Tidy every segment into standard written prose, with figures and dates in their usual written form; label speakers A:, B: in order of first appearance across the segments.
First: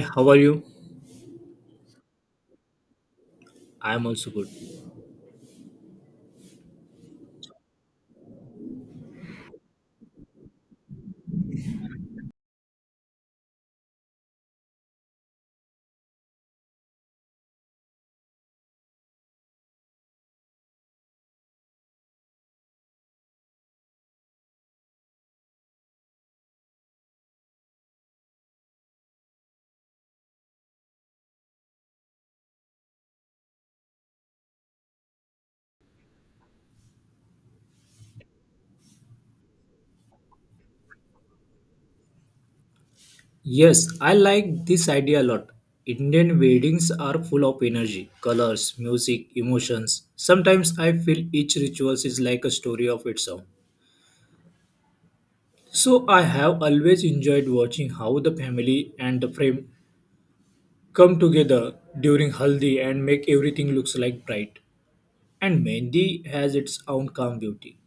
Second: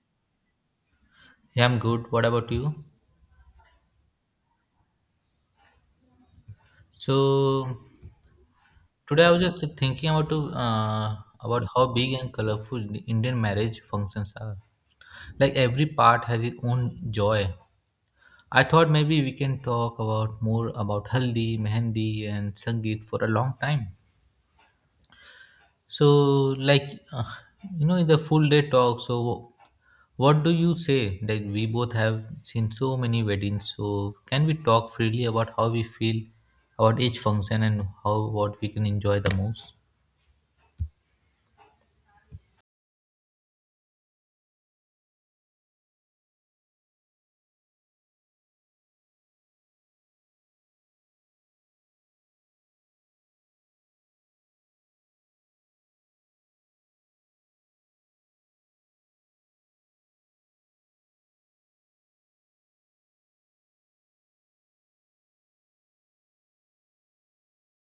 A: How are you?
B: Yeah, I'm good. What about you?
A: I am also good.
B: So today I was just thinking about how big and colorful the Indian marriage functions are. Like every part has its own joy. I thought maybe we can talk about more about haldi, mehendi, and sangeet for a long time. So, like, in the full day talk, so what do you say? Like, we both have seen so many weddings, so can we talk freely about how we feel about each function and how what we can enjoy the most?
A: Yes, I like this idea a lot. Indian weddings are full of energy, colors, music, emotions. Sometimes I feel each ritual is like a story of its own. So I have always enjoyed watching how the family and the frame come together during haldi and make everything looks like bright. And Mendi has its own calm beauty.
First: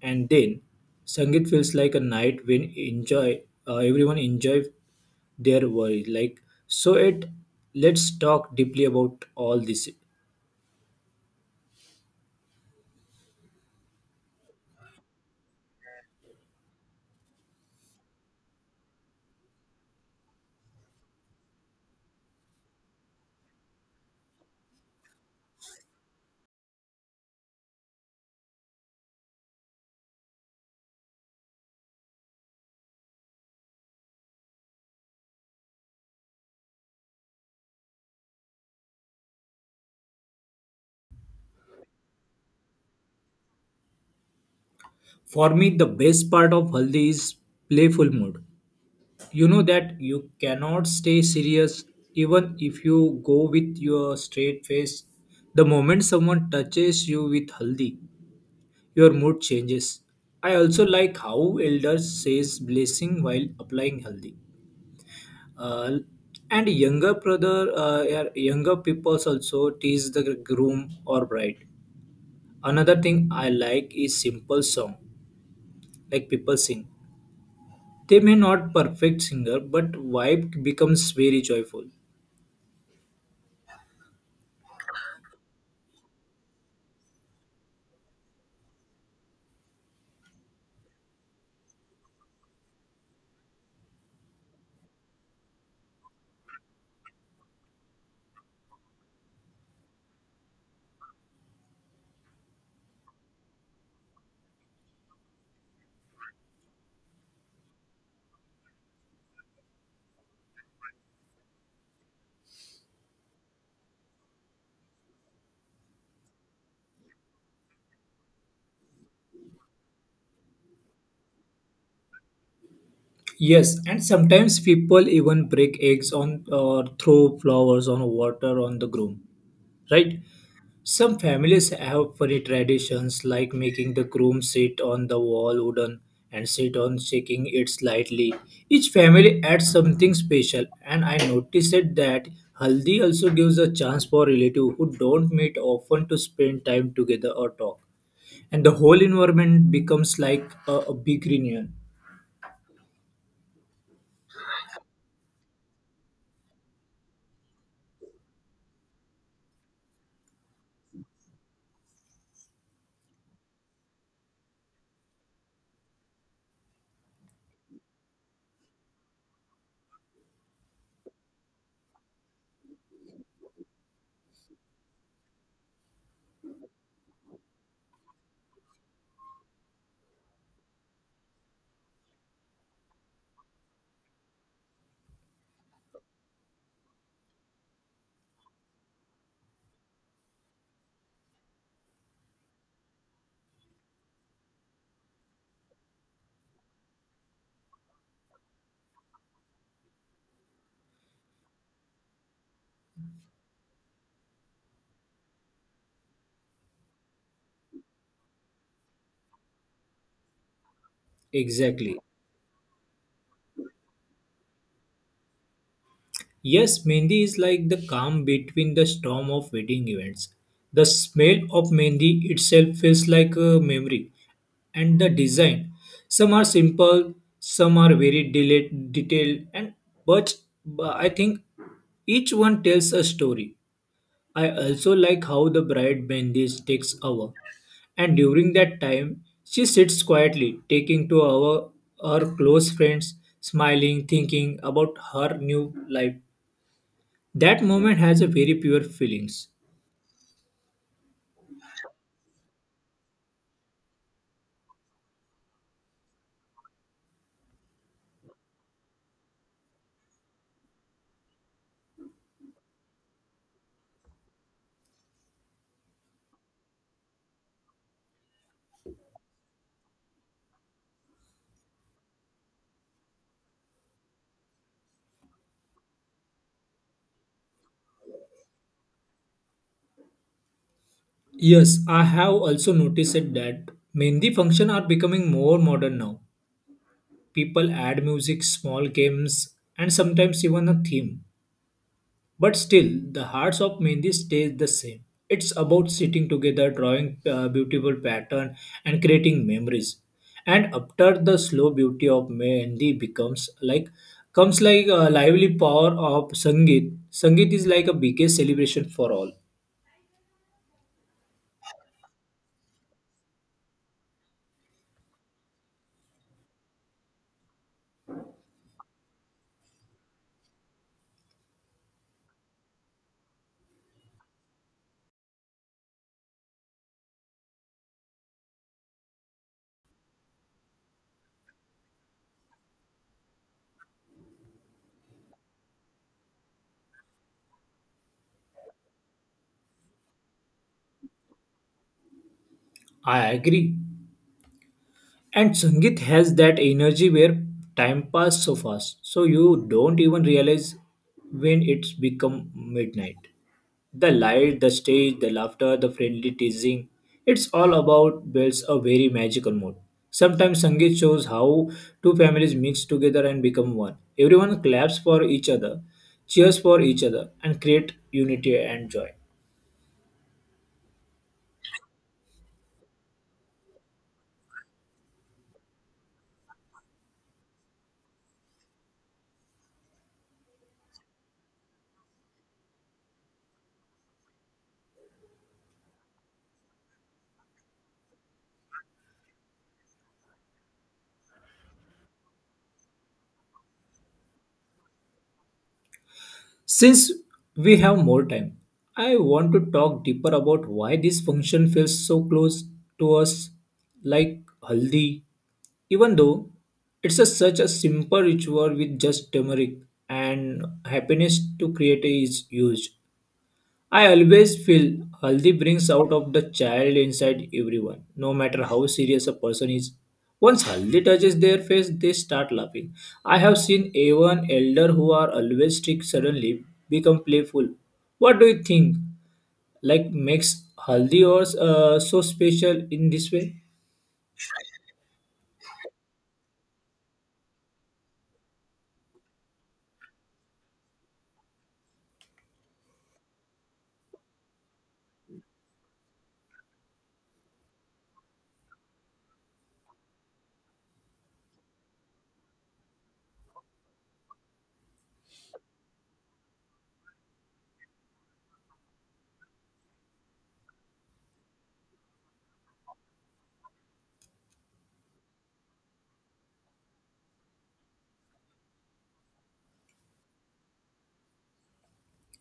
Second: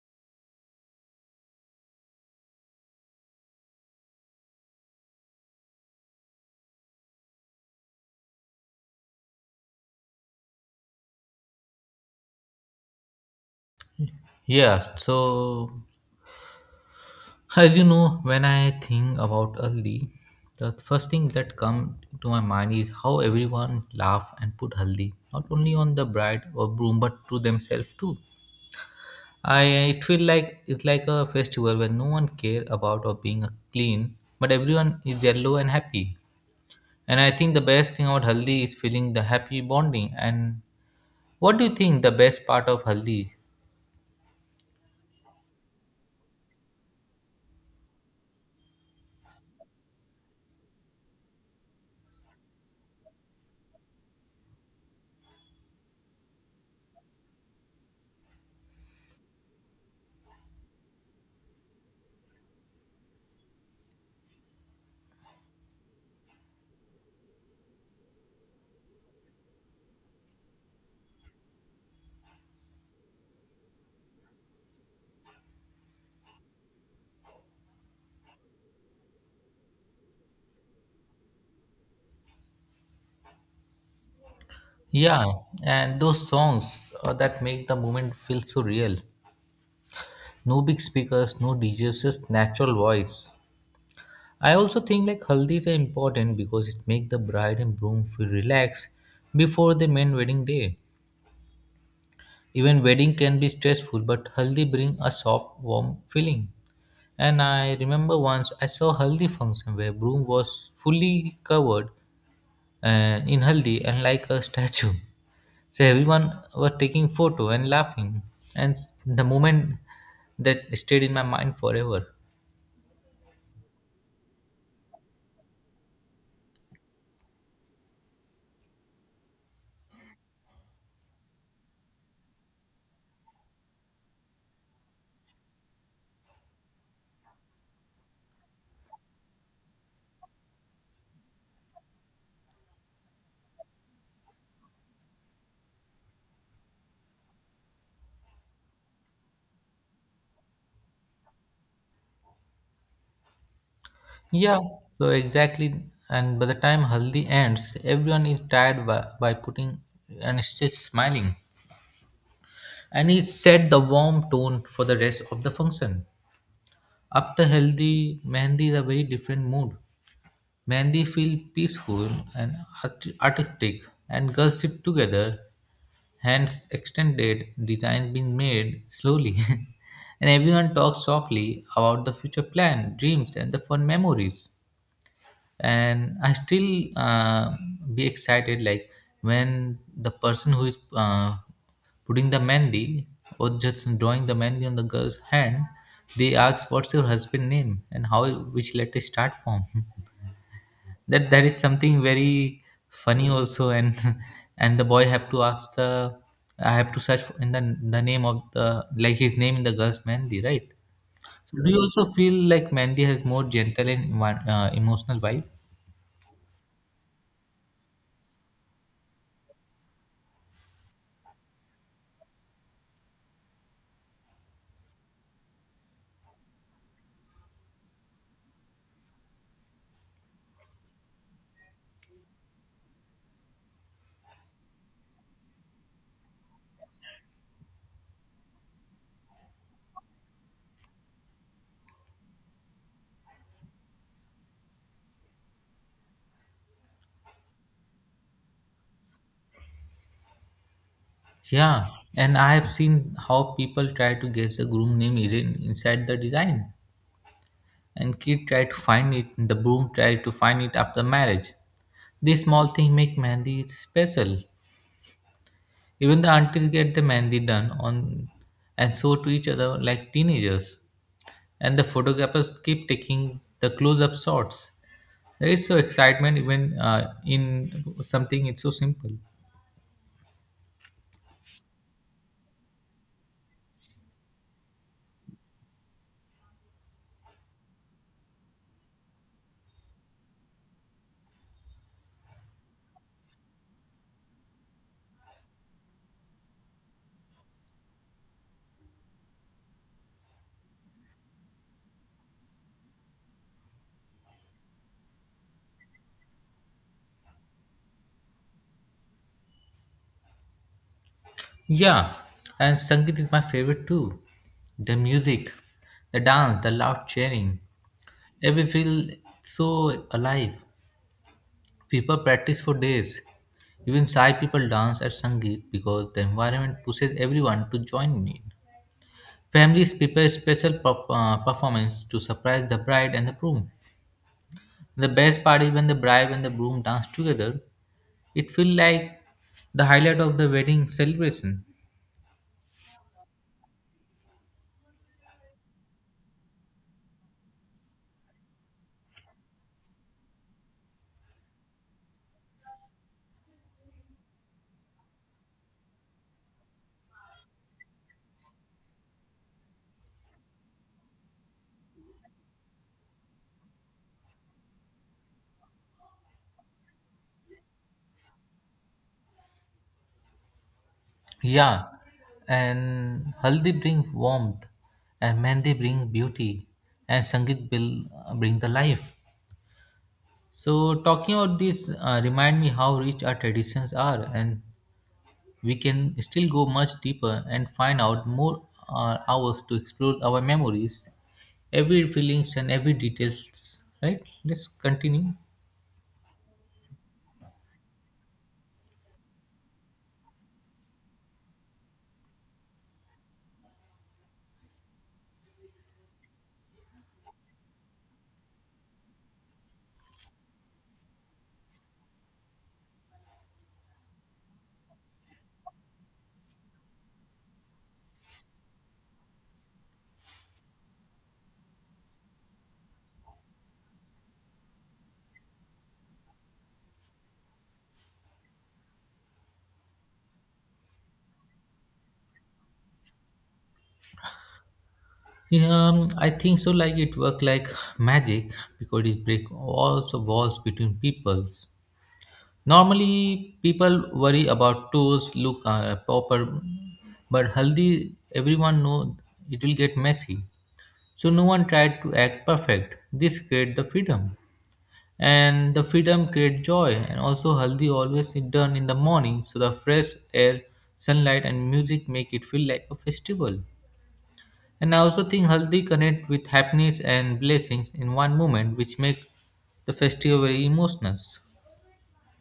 A: And then, Sangeet feels like a night when enjoy everyone enjoy their worry. Like so, it let's talk deeply about all this.
B: Yeah, so as you know, when I think about Haldi, the first thing that comes to my mind is how everyone laugh and put Haldi, not only on the bride or groom, but to themselves too. I it feel like it's like a festival where no one care about or being clean, but everyone is yellow and happy. And I think the best thing about Haldi is feeling the happy bonding. And what do you think the best part of Haldi?
A: For me, the best part of Haldi is playful mood. You know that you cannot stay serious even if you go with your straight face. The moment someone touches you with Haldi, your mood changes. I also like how elders says blessing while applying healthy. Uh, and younger brother, younger people also tease the groom or bride. Another thing I like is simple song, like people sing. They may not perfect singer, but vibe becomes very joyful.
B: Yeah, and those songs that make the moment feel so real. No big speakers, no DJs, just natural voice. I also think like Haldis are important because it makes the bride and groom feel relaxed before the main wedding day. Even wedding can be stressful, but haldi bring a soft, warm feeling. And I remember once I saw haldi function where broom was fully covered and in haldi and like a statue. So everyone was taking photo and laughing, and the moment that stayed in my mind forever.
A: Yes, and sometimes people even break eggs on or throw flowers on water on the groom, right? Some families have funny traditions like making the groom sit on the wall wooden and sit on shaking it slightly. Each family adds something special and I noticed that Haldi also gives a chance for relatives who don't meet often to spend time together or talk. And the whole environment becomes like a big reunion.
B: Yeah, so exactly. And by the time haldi ends, everyone is tired by putting and still smiling. And it set the warm tone for the rest of the function. After healthy, Mehndi is a very different mood. Mehndi feel peaceful and artistic, and girls sit together, hands extended, design being made slowly, and everyone talks softly about the future plan, dreams, and the fun memories. And I still be excited like when the person who is putting the mehndi or just drawing the mehndi on the girl's hand, they ask what's your husband name and how which letter start from. That is something very funny also. And and the boy have to ask the, I have to search in the name of the, like his name in the girl's mehndi, right? So do you
A: Exactly.
B: also feel like mehndi has more gentle and emotional vibe?
A: Yes, Mendi is like the calm between the storm of wedding events. The smell of Mendi itself feels like a memory, and the design. Some are simple, some are very detailed, and but, but I think each one tells a story. I also like how the bride Mendi takes hour, and during that time, she sits quietly, taking to our her close friends, smiling, thinking about her new life that moment has a very pure feelings.
B: Yeah, and I have seen how people try to guess the groom name hidden inside the design. And kid try to find it, and the groom try to find it after marriage. These small things make Mehndi special. Even the aunties get the Mehndi done on and show to each other like teenagers. And the photographers keep taking the close-up shots. There is so excitement even in something it's so simple.
A: Yes, I have also noticed it that Mehndi function are becoming more modern now. People add music, small games, and sometimes even a theme. But still, the hearts of Mehndi stays the same. It's about sitting together, drawing beautiful pattern, and creating memories. And after the slow beauty of Mehndi becomes like comes like a lively power of Sangeet. Sangeet is like a biggest celebration for all.
B: Yeah, and Sangeet is my favorite too. The music, the dance, the loud cheering. Every feel so alive. People practice for days. Even shy people dance at Sangeet because the environment pushes everyone to join in. Families prepare special performance to surprise the bride and the groom. The best part is when the bride and the groom dance together. It feels like the highlight of the wedding celebration.
A: I agree. And Sangeet has that energy where time passes so fast, so you don't even realize when it's become midnight. The light, the stage, the laughter, the friendly teasing, it's all about builds a very magical mood. Sometimes Sangeet shows how two families mix together and become one. Everyone claps for each other, cheers for each other, and create unity and joy.
B: Yeah, and haldi bring warmth, and mehndi bring beauty, and sangeet will bring the life. So talking about this, remind me how rich our traditions are, and we can still go much deeper and find out more hours to explore our memories, every feelings and every details. Right? Let's continue.
A: Since we have more time, I want to talk deeper about why this function feels so close to us, like haldi, even though it's such a simple ritual with just turmeric and happiness to create is used. I always feel Haldi brings out of the child inside everyone, no matter how serious a person is. Once Haldi touches their face, they start laughing. I have seen even elder who are always strict suddenly become playful. What do you think? Like makes Haldi or so special in this way?
B: Yeah, I think so. Like it work like magic because it break all the walls between peoples. Normally, people worry about toes look proper, but haldi, everyone know it will get messy. So no one tried to act perfect. This create the freedom, and the freedom create joy. And also, haldi always is done in the morning, so the fresh air, sunlight, and music make it feel like a festival. And I also think haldi connect with happiness and blessings in one moment, which make the festival very emotional.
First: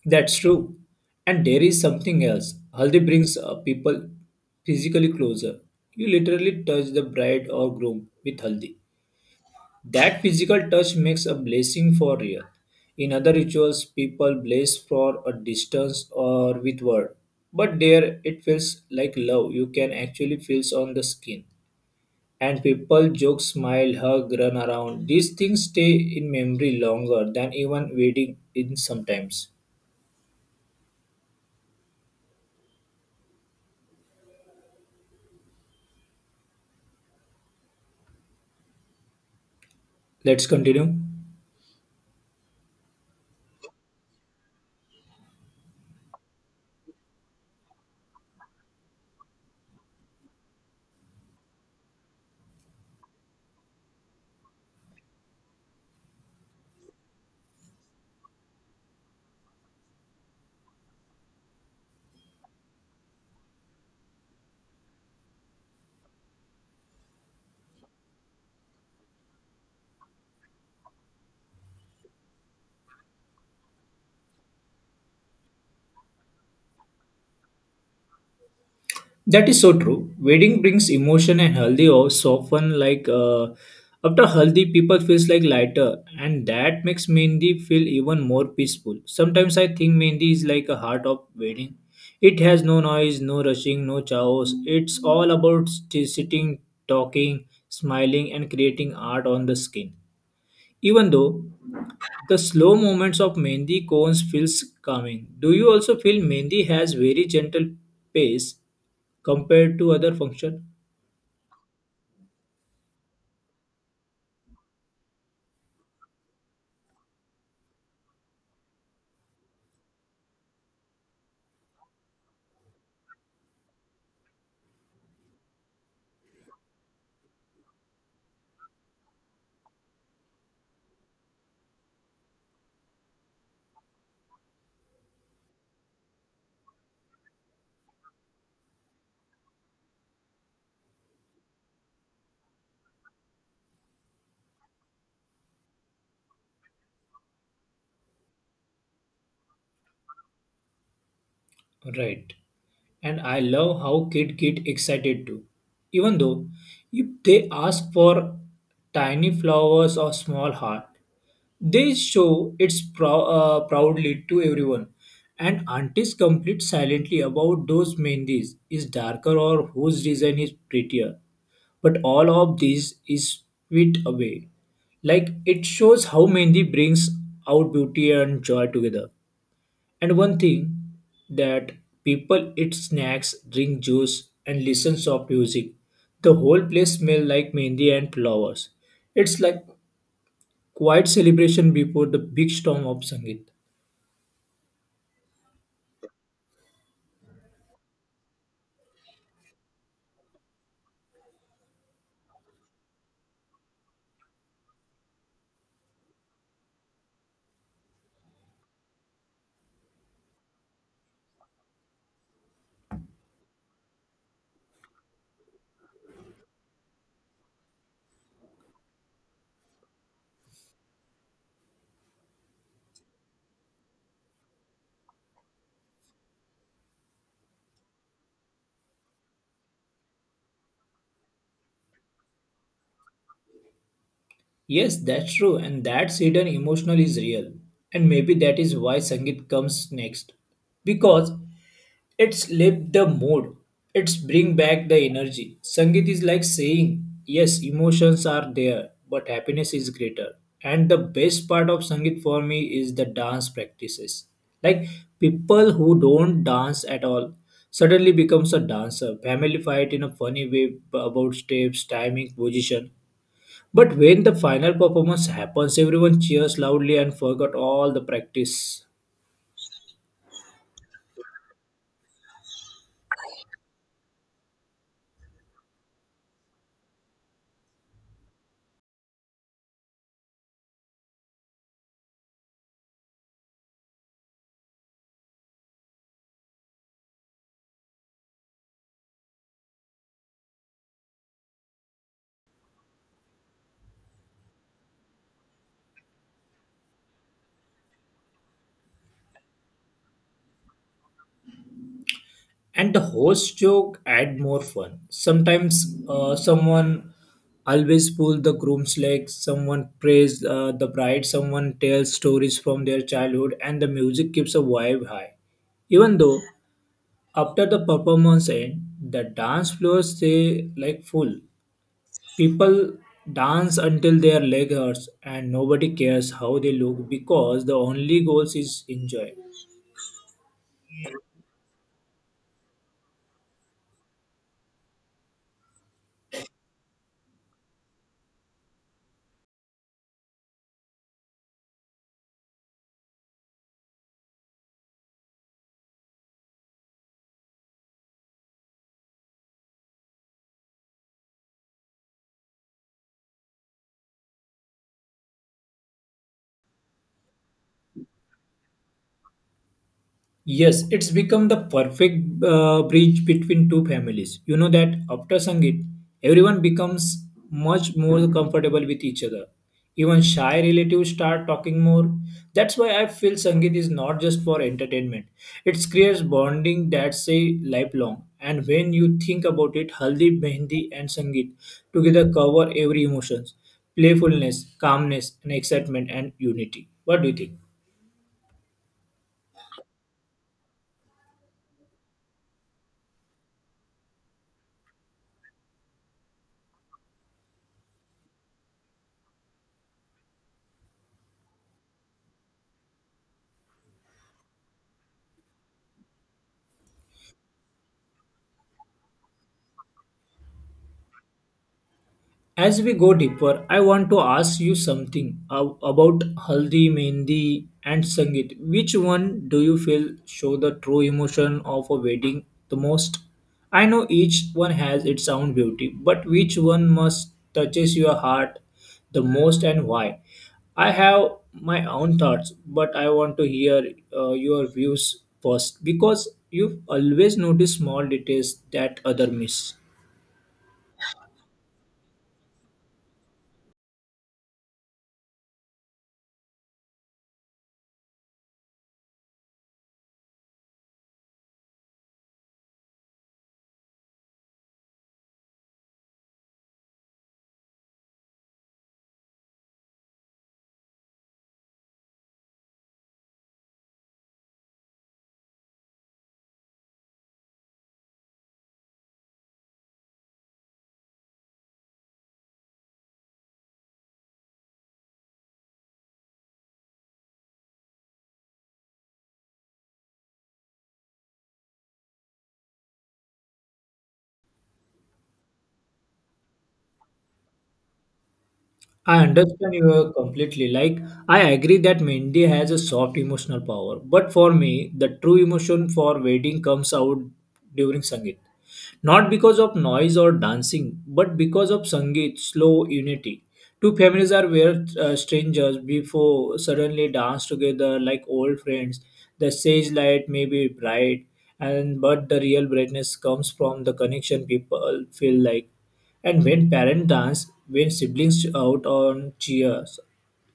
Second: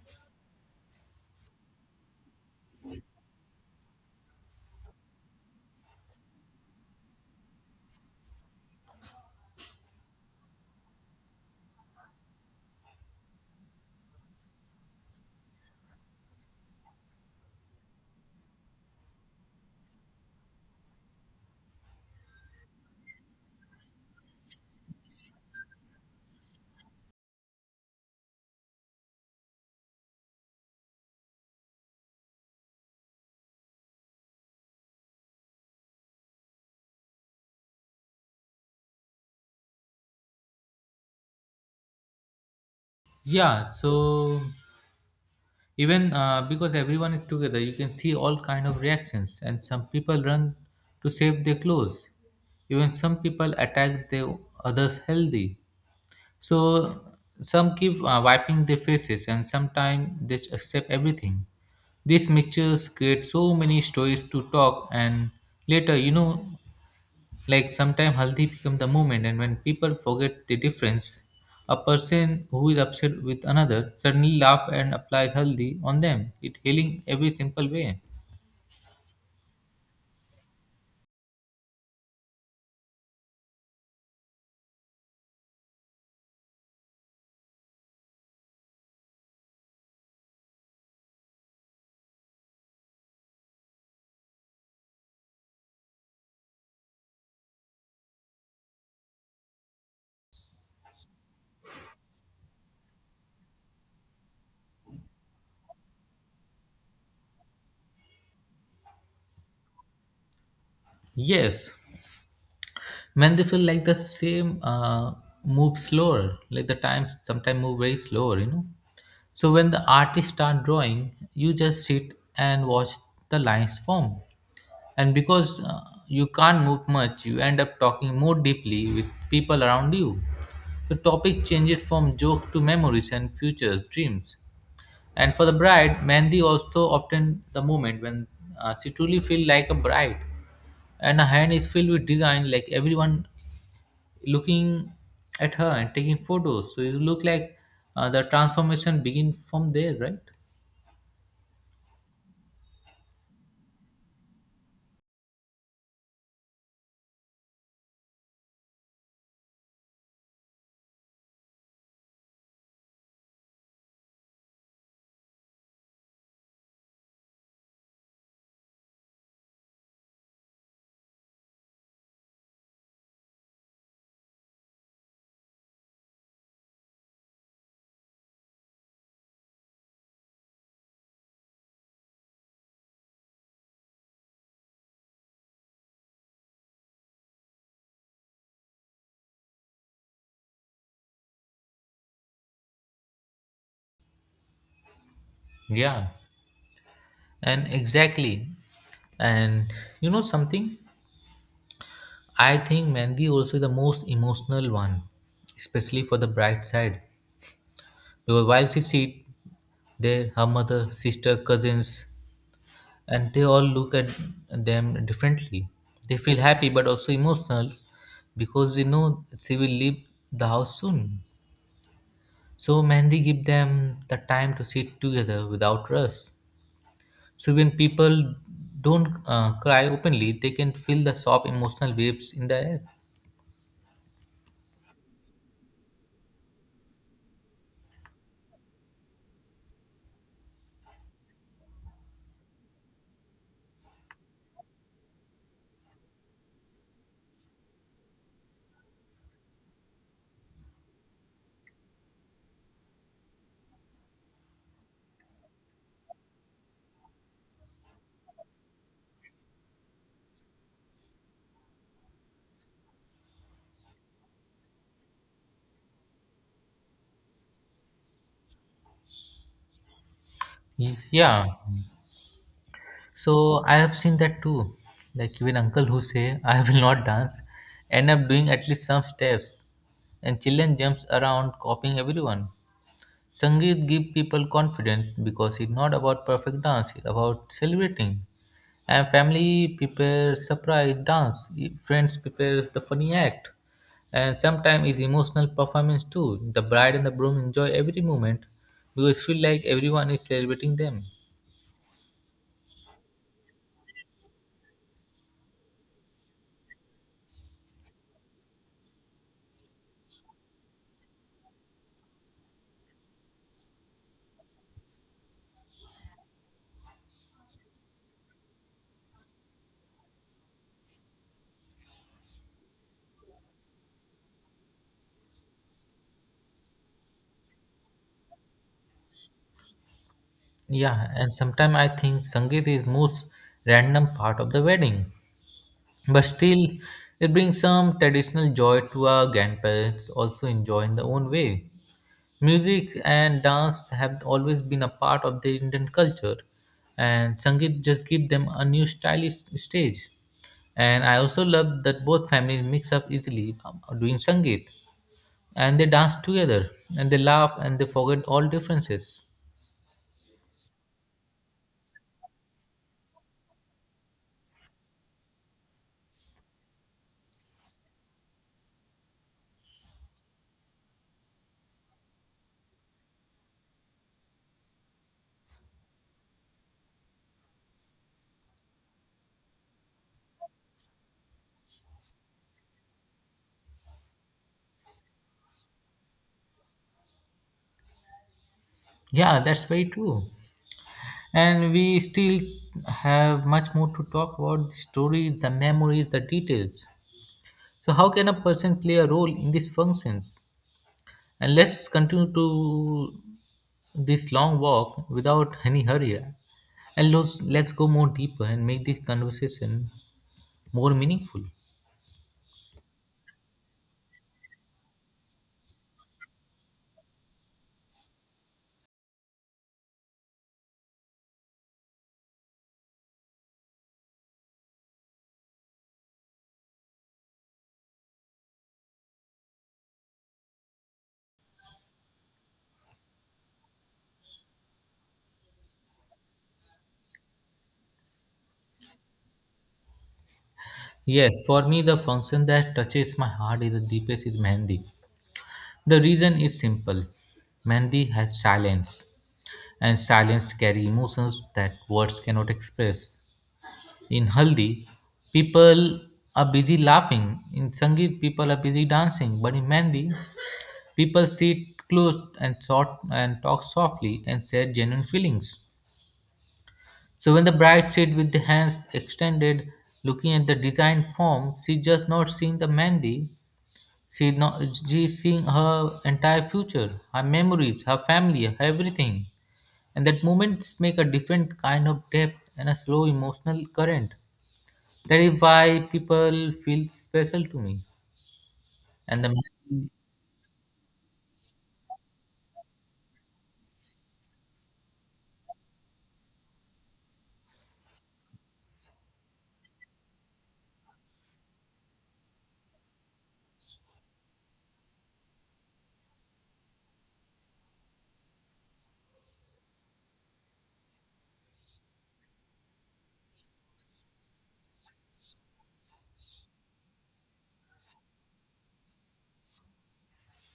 A: That's true. And there is something else. Haldi brings people physically closer. You literally touch the bride or groom with Haldi. That physical touch makes a blessing for real. In other rituals, people bless for a distance or with word. But there it feels like love you can actually feel on the skin. And people joke, smile, hug, run around. These things stay in memory longer than even wedding in sometimes. Let's continue.
B: Yeah, so even because everyone is together, you can see all kind of reactions, and some people run to save their clothes. Even some people attack the others healthy, so some keep wiping their faces, and sometimes they accept everything. These mixtures create so many stories to talk. And later, like sometimes healthy become the movement, and when people forget the difference, a person who is upset with another suddenly laugh and applies healthy on them. It healing every simple way.
A: That is so true. Wedding brings emotion and healthy also often like after healthy people feels like lighter and that makes Mehndi feel even more peaceful. Sometimes I think Mehndi is like a heart of wedding. It has no noise, no rushing, no chaos. It's all about sitting, talking, smiling and creating art on the skin. Even though the slow movements of Mehndi cones feels calming. Do you also feel Mehndi has very gentle pace compared to other function?
B: Yes, when they feel like the same move slower, like the time sometimes move very slower. So when the artist start drawing, you just sit and watch the lines form. And because you can't move much, you end up talking more deeply with people around you. The topic changes from joke to memories and futures dreams. And for the bride mehndi also often the moment when she truly feels like a bride and her hand is filled with design, like everyone looking at her and taking photos, so it look like the transformation begin from there, right?
A: Right. And I love how kid get excited too. Even though if they ask for tiny flowers or small heart, they show it proudly to everyone. And aunties complete silently about those mehndis is darker or whose design is prettier. But all of this is swept away. Like it shows how Mendi brings out beauty and joy together. And one thing that people eat snacks, drink juice, and listen soft music. The whole place smells like Mendi and flowers. It's like quiet celebration before the big storm of Sangeet.
B: Yeah, and exactly. And you know something, I think Mandy also the most emotional one, especially for the bride side. Because while she sit there, her mother, sister, cousins, and they all look at them differently. They feel happy but also emotional because they know she will leave the house soon. So Mandy give them the time to sit together without rush. So when people don't cry openly, they can feel the soft emotional waves in the air.
A: Yes, that's true, and that's hidden emotional is real. And maybe that is why Sangeet comes next. Because it's lift the mood, it's bring back the energy. Sangeet is like saying, yes, emotions are there, but happiness is greater. And the best part of Sangeet for me is the dance practices. Like people who don't dance at all suddenly becomes a dancer. Family fight in a funny way about steps, timing, position but when the final performance happens, everyone cheers loudly and forgot all the practice.
B: Yeah. So I have seen that too. Like even uncle who say I will not dance, end up doing at least some steps, and children jumps around copying everyone. Sangeet give people confidence because it's not about perfect dance; it's about celebrating. And family prepare surprise dance, friends prepare the funny act, and sometimes it's emotional performance too. The bride and the groom enjoy every moment because it feel like everyone is celebrating them.
A: And the host joke add more fun. Sometimes someone always pull the groom's leg, someone praise the bride, someone tells stories from their childhood, and the music keeps a vibe high. Even though after the performance end, the dance floors stay like full. People dance until their leg hurts and nobody cares how they look because the only goal is enjoy.
B: Yeah, and sometimes I think Sangeet is most random part of the wedding. But still, it brings some traditional joy to our grandparents also enjoy in their own way. Music and dance have always been a part of the Indian culture, and Sangeet just give them a new stylish stage. And I also love that both families mix up easily doing Sangeet, and they dance together, and they laugh, and they forget all differences.
A: Yes, it's become the perfect bridge between two families. You know that after Sangeet, everyone becomes much more comfortable with each other. Even shy relatives start talking more. That's why I feel Sangeet is not just for entertainment. It creates bonding that's a lifelong. And when you think about it, Haldi, Mehndi and Sangeet together cover every emotions, playfulness, calmness and excitement and unity. What do you think?
B: Yeah, that's very true. And we still have much more to talk about the stories, the memories, the details. So, how can a person play a role in these functions? And let's continue to this long walk without any hurry. And let's go more deeper and make this conversation more meaningful.
A: As we go deeper, I want to ask you something about Haldi, Mehndi, and Sangeet. Which one do you feel show the true emotion of a wedding the most? I know each one has its own beauty, but which one must touches your heart the most and why? I have my own thoughts, but I want to hear your views first because you always notice small details that other miss.
B: Yes, for me, the function that touches my heart is the deepest is Mehndi. The reason is simple. Mehndi has silence. And silence carry emotions that words cannot express. In Haldi, people are busy laughing. In Sangeet, people are busy dancing. But in Mehndi, people sit close and short and talk softly and share genuine feelings. So when the bride sits with the hands extended, looking at the design form, she just not seeing the Mehndi. She not She is seeing her entire future, her memories, her family, her everything. And that moments make a different kind of depth and a slow emotional current. That is why people feel special to me. And
A: I
B: the
A: understand you completely. Like, I agree that Mehndi has a soft emotional power. But for me, the true emotion for wedding comes out during Sangeet. Not because of noise or dancing, but because of Sangeet, slow unity. Two families are where strangers before suddenly dance together like old friends. The stage light may be bright, and but the real brightness comes from the connection people feel like. And when parents dance, when siblings out on cheers,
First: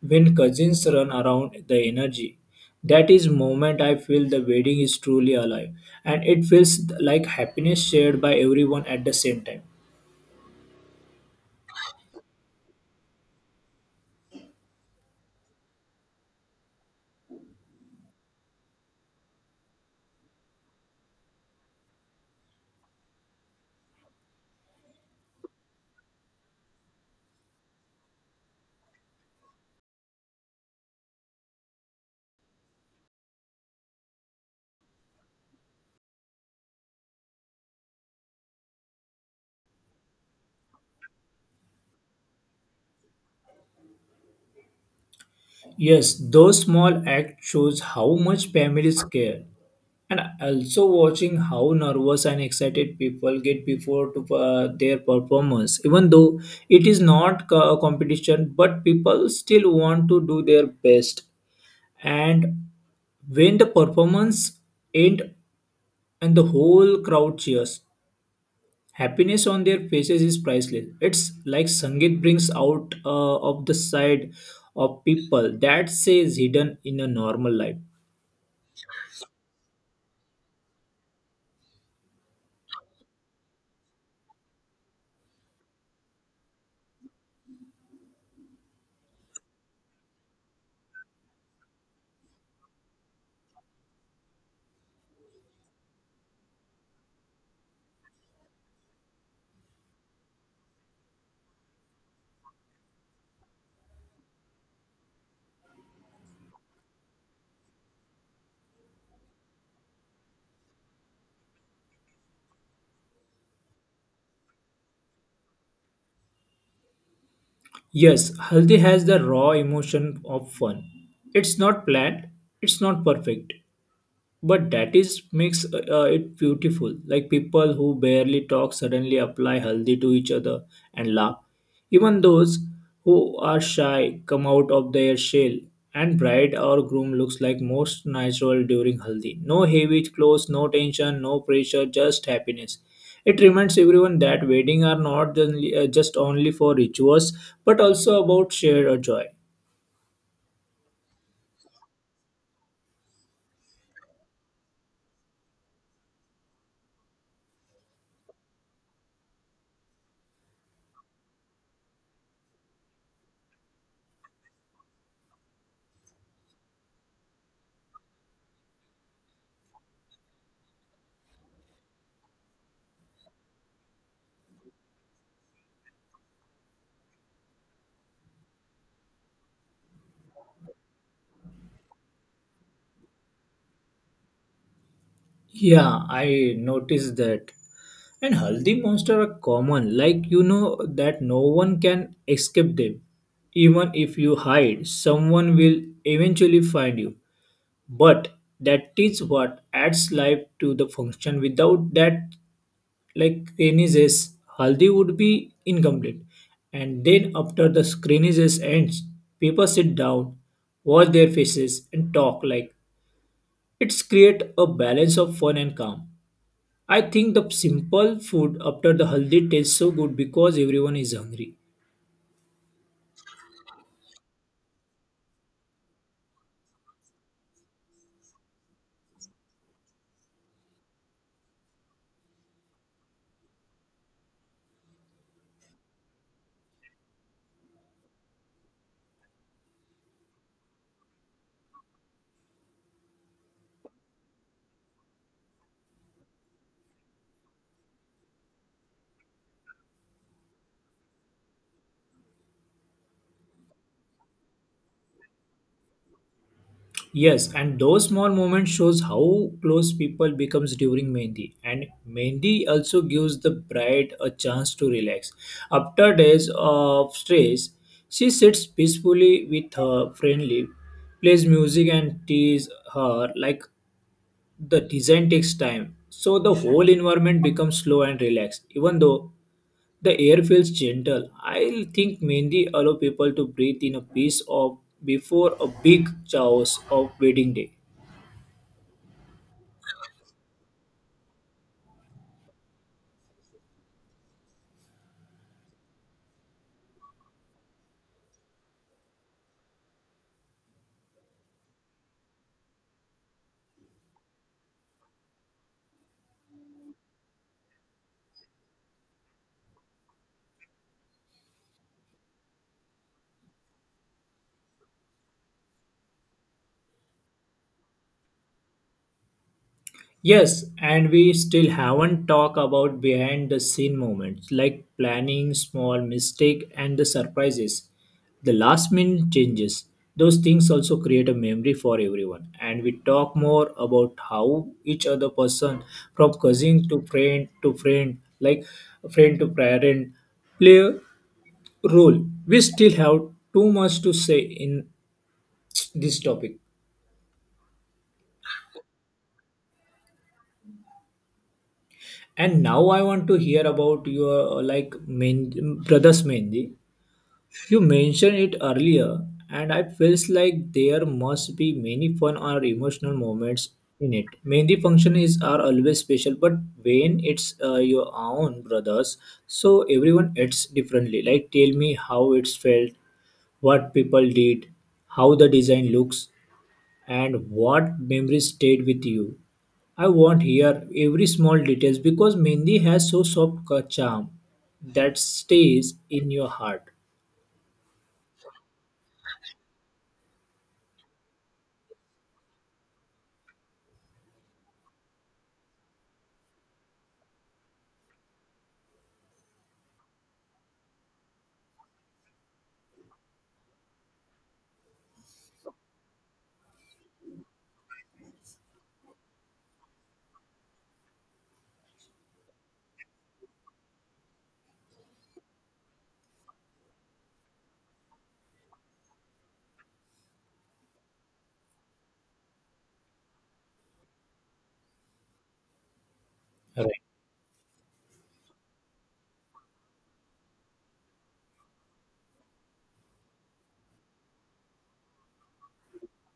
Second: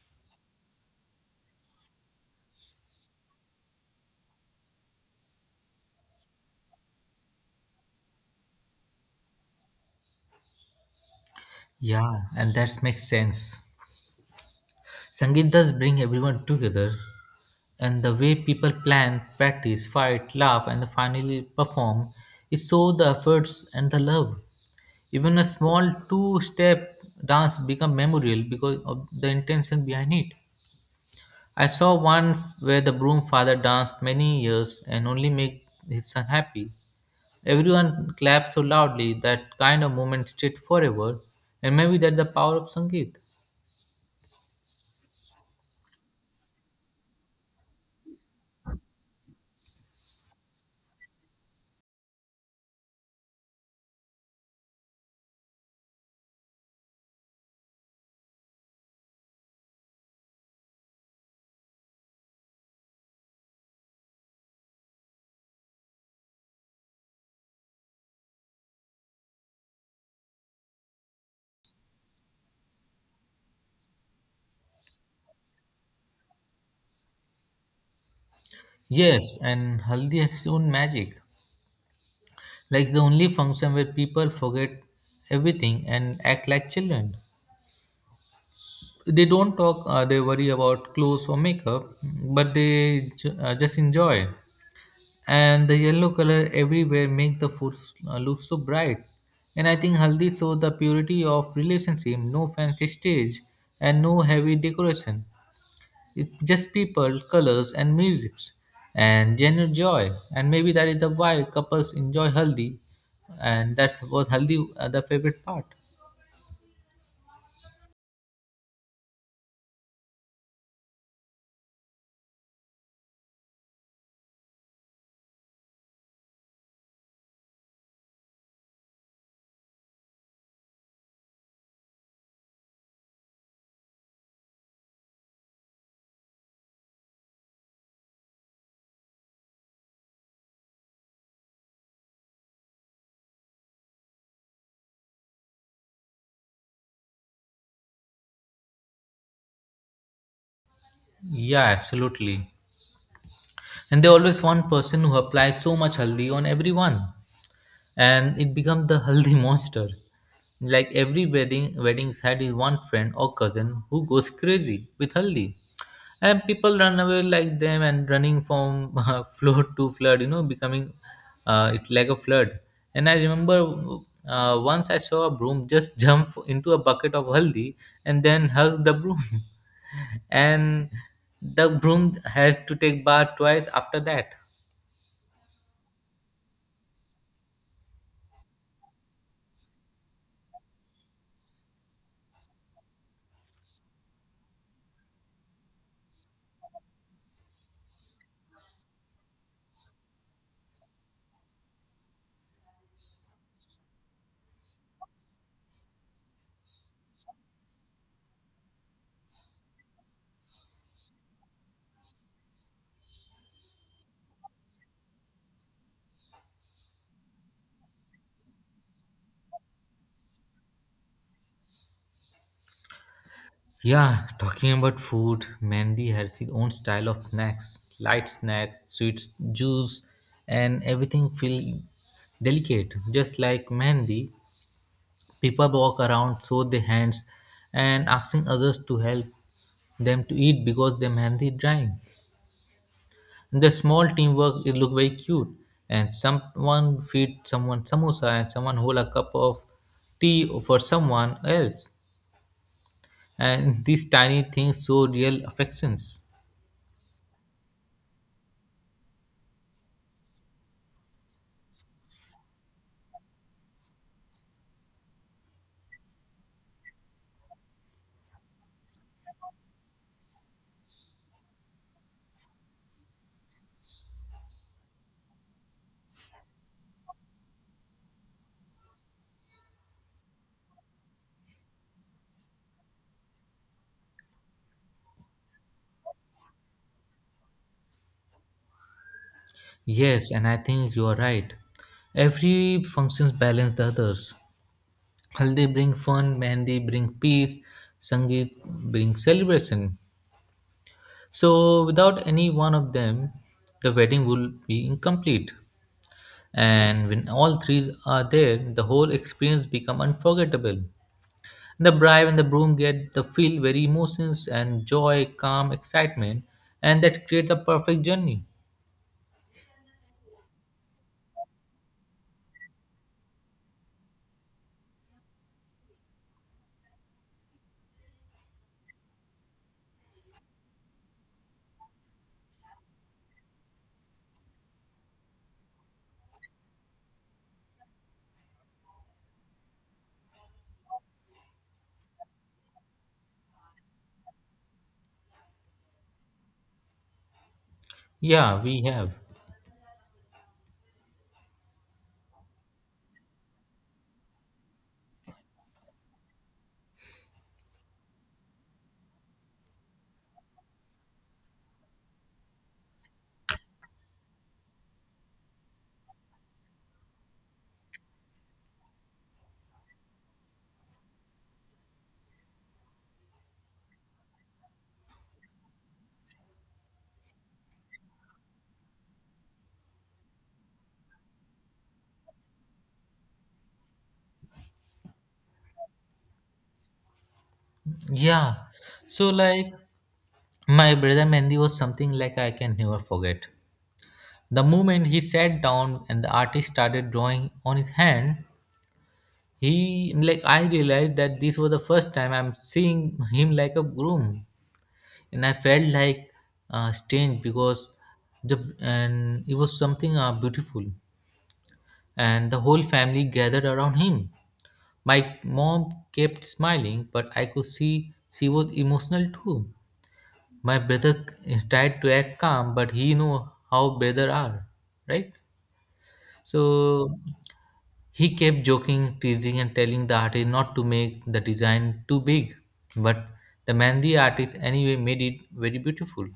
A: when cousins run around the energy, that is moment I feel the wedding is truly alive. And it feels like happiness shared by everyone at the same time.
B: Yeah, and that makes sense. Sangeet does bring everyone together, and the way people plan, practice, fight, laugh, and finally perform is so the efforts and the love. Even a small two step dance become memorial because of the intention behind it. I saw once where the broom father danced many years and only made his son happy. Everyone clapped so loudly. That kind of moment stayed forever, and maybe that's the power of Sangeet.
A: Yes, those small acts shows how much families care. And also watching how nervous and excited people get before to their performance. Even though it is not a competition, but people still want to do their best. And when the performance ends and the whole crowd cheers, happiness on their faces is priceless. It's like Sangeet brings out of the side of people that says hidden in a normal life.
B: Yes, and Haldi has its own magic. Like the only function where people forget everything and act like children. They don't talk, they worry about clothes or makeup, but they just enjoy. And the yellow color everywhere make the food look so bright. And I think haldi shows the purity of relationship, no fancy stage and no heavy decoration, it just people, colors, and music, and genuine joy. And maybe that is the why couples enjoy haldi, and that's what haldi the favorite part.
A: Yes, Haldi has the raw emotion of fun. It's not planned, it's not perfect, but that is makes it beautiful like people who barely talk suddenly apply haldi to each other and laugh even those who are shy come out of their shell and bride or groom looks like most natural during haldi no heavy clothes no tension no pressure just happiness it reminds everyone that wedding are not only- just only for rituals but also about shared joy.
B: Yeah, absolutely. And there always one person who applies so much haldi on everyone, and it becomes the haldi monster. Like every wedding, weddings had his one friend or cousin who goes crazy with haldi, and people run away like them and running from flood to flood. Becoming it like a flood. And I remember once I saw a broom just jump into a bucket of haldi and then hug the broom, and the broom had to take bath twice after that.
A: Yeah, I noticed that. And Haldi monster are common, like you know that no one can escape them. Even if you hide, someone will eventually find you. But that is what adds life to the function. Without that, like screenages, Haldi would be incomplete. And then after the screenages ends, people sit down, watch their faces, and talk like it's create a balance of fun and calm. I think the simple food after the haldi tastes so good because everyone is hungry.
B: Yeah, talking about food, Mandy has its own style of snacks, light snacks, sweets, juice, and everything feel delicate. Just like Mandy, people walk around, show their hands, and asking others to help them to eat because their Mandy is drying. The small teamwork it look very cute, and someone feed someone samosa and someone hold a cup of tea for someone else. And these tiny things show real affections.
A: Yes, and those small moments shows how close people becomes during Mehndi. And Mehndi also gives the bride a chance to relax. After days of stress, she sits peacefully with her friendly, plays music and teases her like the design takes time. So the whole environment becomes slow and relaxed. Even though the air feels gentle. I think mainly allow people to breathe in a peace of before a big chaos of wedding day.
B: Yes, and I think you are right. Every functions balance the others. Haldi bring fun, Mehndi bring peace, Sangeet bring celebration. So without any one of them, the wedding will be incomplete. And when all three are there, the whole experience become unforgettable. The bride and the groom get the feel very emotions and joy, calm, excitement, and that create the perfect journey.
A: Yes, and we still haven't talked about behind the scene moments like planning, small mistake, and the surprises. The last minute changes. Those things also create a memory for everyone. And we talk more about how each other person, from cousin to friend, like friend to parent, play role. We still have too much to say in this topic.
B: Yeah, we have.
A: And now I want to hear about your brothers Mendi. You mentioned it earlier, and I feels like there must be many fun or emotional moments in it. Mendi function is are always special, but when it's your own brothers, so everyone acts differently. Like tell me how it's felt, what people did, how the design looks, and what memories stayed with you. I want here every small details because Mendi has so soft charm that stays in your heart.
B: Yeah. So like my brother Mendy was something like I can never forget. The moment he sat down and the artist started drawing on his hand, he like I realized that this was the first time I'm seeing him like a groom, and I felt like strange because the and it was something beautiful, and the whole family gathered around him. My mom kept smiling, but I could see she was emotional too. My brother tried to act calm, but he knew how brother are, right?
A: Right.
B: So he kept joking, teasing, and telling the artist not to make the design too big, but the mandi artist anyway made it very beautiful,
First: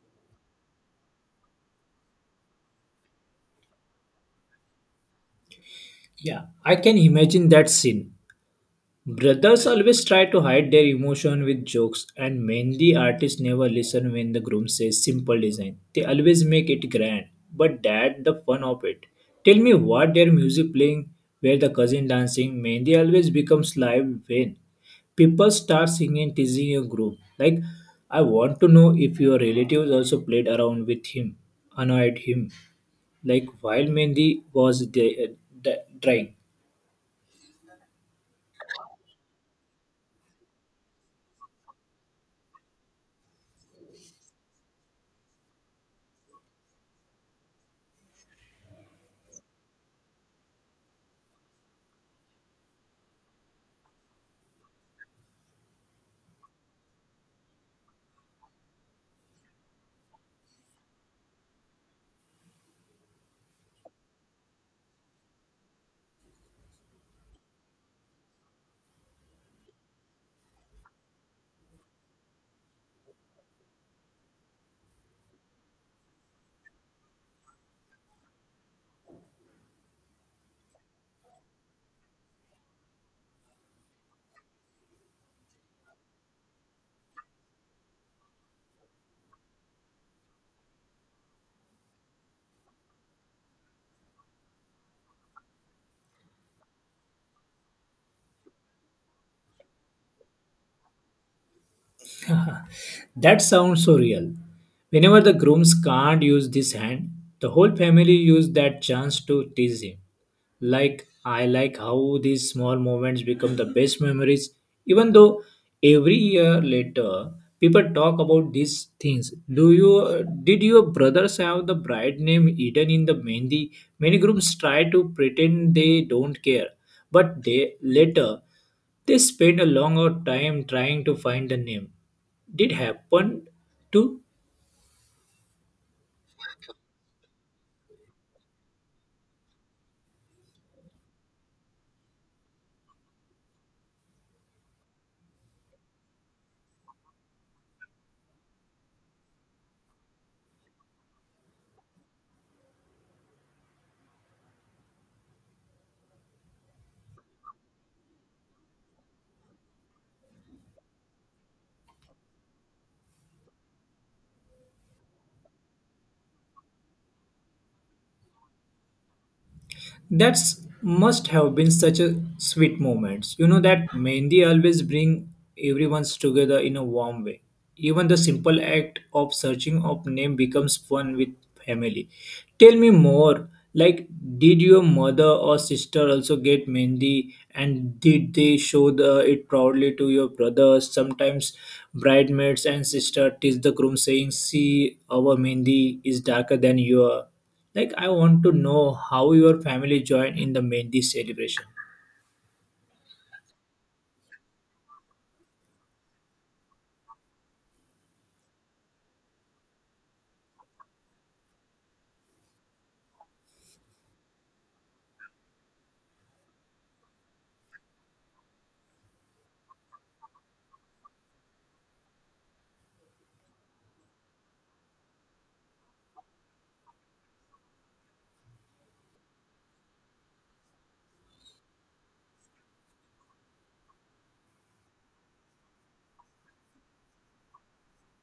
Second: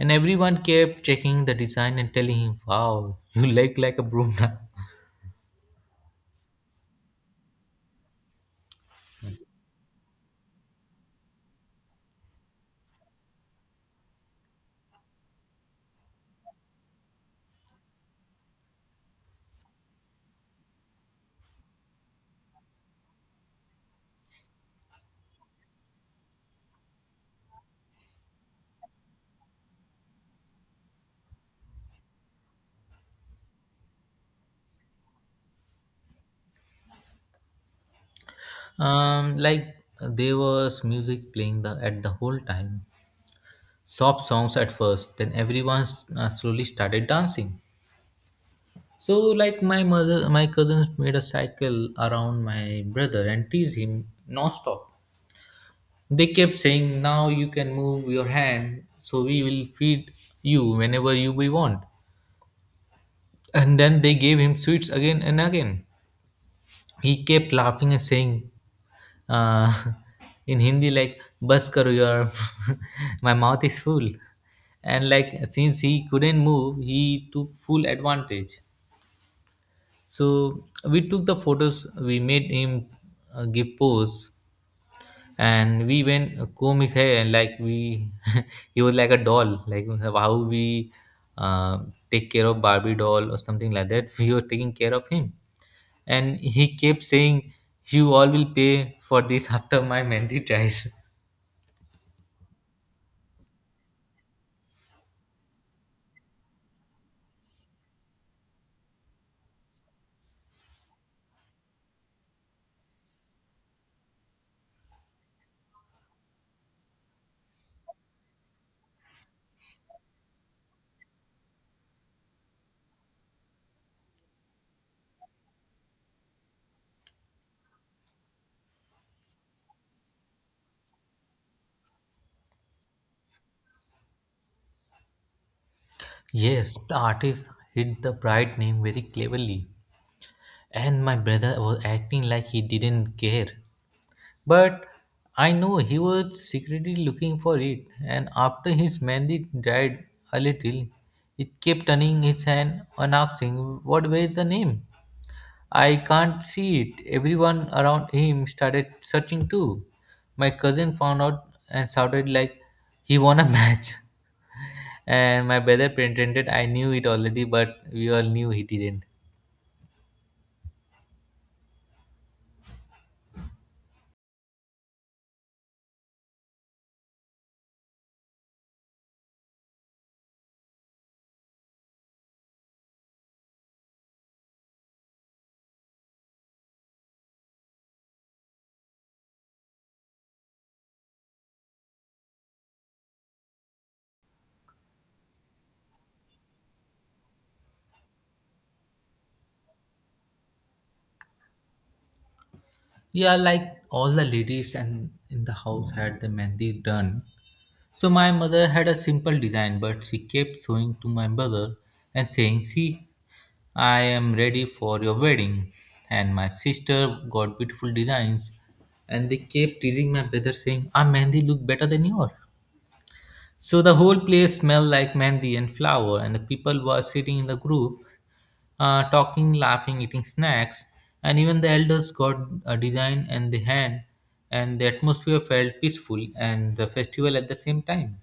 B: and everyone kept checking the design and telling him, wow, you like a broom now."
A: Yeah, I can imagine that scene. Brothers always try to hide their emotion with jokes, and many artists never listen when the groom says simple design. They always make it grand, but that the fun of it. Tell me what their music playing, where the cousin dancing, Mehndi always becomes live when people start singing, teasing a group. Like, I want to know if your relatives also played around with him, annoyed him, like while Mehndi was drying.
B: Like there was music playing the at the whole time, soft songs at first, then everyone slowly started dancing. So, like my mother, my cousins made a cycle around my brother and teased him non-stop. They kept saying, "Now you can move your hand, so we will feed you whenever you we want." And then they gave him sweets again and again. He kept laughing and saying, uh, in Hindi, like "Bas karo yaar, my mouth is full." And like since he couldn't move, he took full advantage. So we took the photos. We made him give pose, and we went comb his hair and like we, he was like a doll. Like how we uh, take care of Barbie doll or something like that. We were taking care of him, and he kept saying, "You all will pay for this after my mehndi tries."
A: That sounds so real. Whenever the grooms can't use this hand, the whole family use that chance to tease him. Like I like how these small moments become the best memories, even though every year later people talk about these things. Do you did your brothers have the bride name hidden in the mehndi? Many grooms try to pretend they don't care, but they later they spent a long time trying to find the name. Did happen to
B: Yes, the artist hid the bride name very cleverly, and my brother was acting like he didn't care. But I know he was secretly looking for it, and after his mandate dried a little, it kept turning his hand and asking, what were the name? I can't see it. Everyone around him started searching too. My cousin found out and shouted like he won a match. And my brother pretended I knew it already, but we all knew he didn't.
A: That's must have been such a sweet moment. You know that Mehndi always bring everyone's together in a warm way. Even the simple act of searching of name becomes fun with family. Tell me more. Like, did your mother or sister also get Mehndi, and did they show the, it proudly to your brothers? Sometimes bridesmaids and sister tease the groom, saying, "See, our Mehndi is darker than your." Like, I want to know how your family joined in the Mehndi celebration.
B: Yeah, like all the ladies and in the house had the mehndi done. So my mother had a simple design, but she kept showing to my brother and saying, "See, I am ready for your wedding." And my sister got beautiful designs, and they kept teasing my brother, saying, "Our mehndi look better than yours." So the whole place smelled like mehndi and flower, and the people were sitting in the group, talking, laughing, eating snacks, and even the elders got a design and the hand, and the atmosphere felt peaceful and the festival at the same time.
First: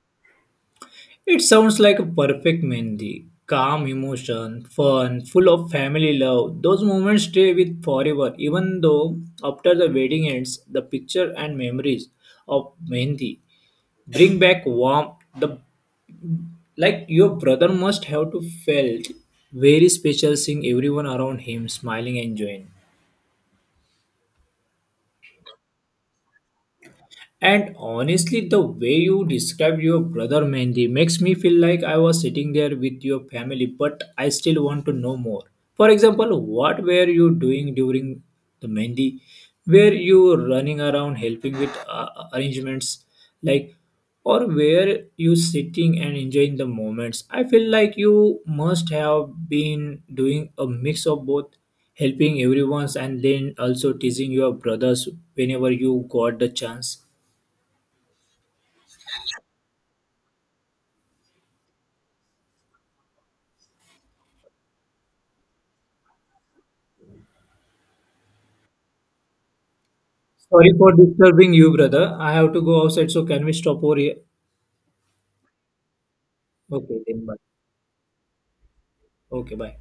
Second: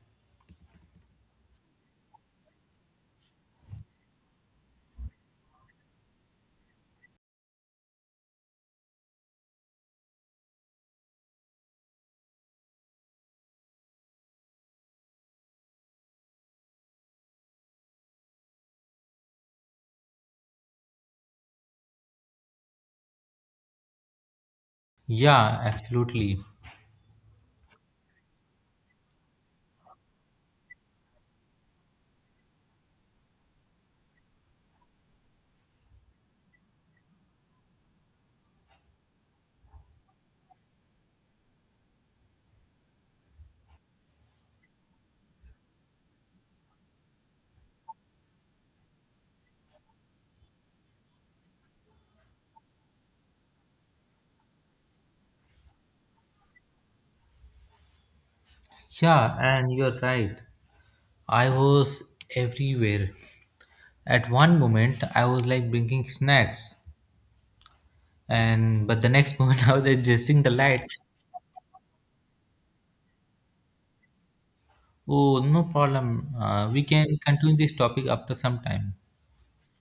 A: It sounds like a perfect Mehndi. Calm emotion, fun, full of family love. Those moments stay with forever, even though after the wedding ends, the picture and memories of Mehndi bring back warmth. The like your brother must have to felt very special seeing everyone around him smiling and enjoying.
B: Yeah, absolutely.
A: And honestly, the way you described your brother Mehndi makes me feel like I was sitting there with your family, but I still want to know more. For example, what were you doing during the Mehndi? Were you running around helping with arrangements? Like, or were you sitting and enjoying the moments? I feel like you must have been doing a mix of both, helping everyone's and then also teasing your brothers whenever you got the chance.
B: Yeah, and you're right. I was everywhere. At one moment, I was like bringing snacks, and but the next moment, I was adjusting the
A: Sorry
B: light.
A: for disturbing you, brother. I have to go outside, so can we stop over here?
B: Oh, no problem. We
A: Okay,
B: can
A: then bye.
B: continue this topic after some time.
A: Okay, bye.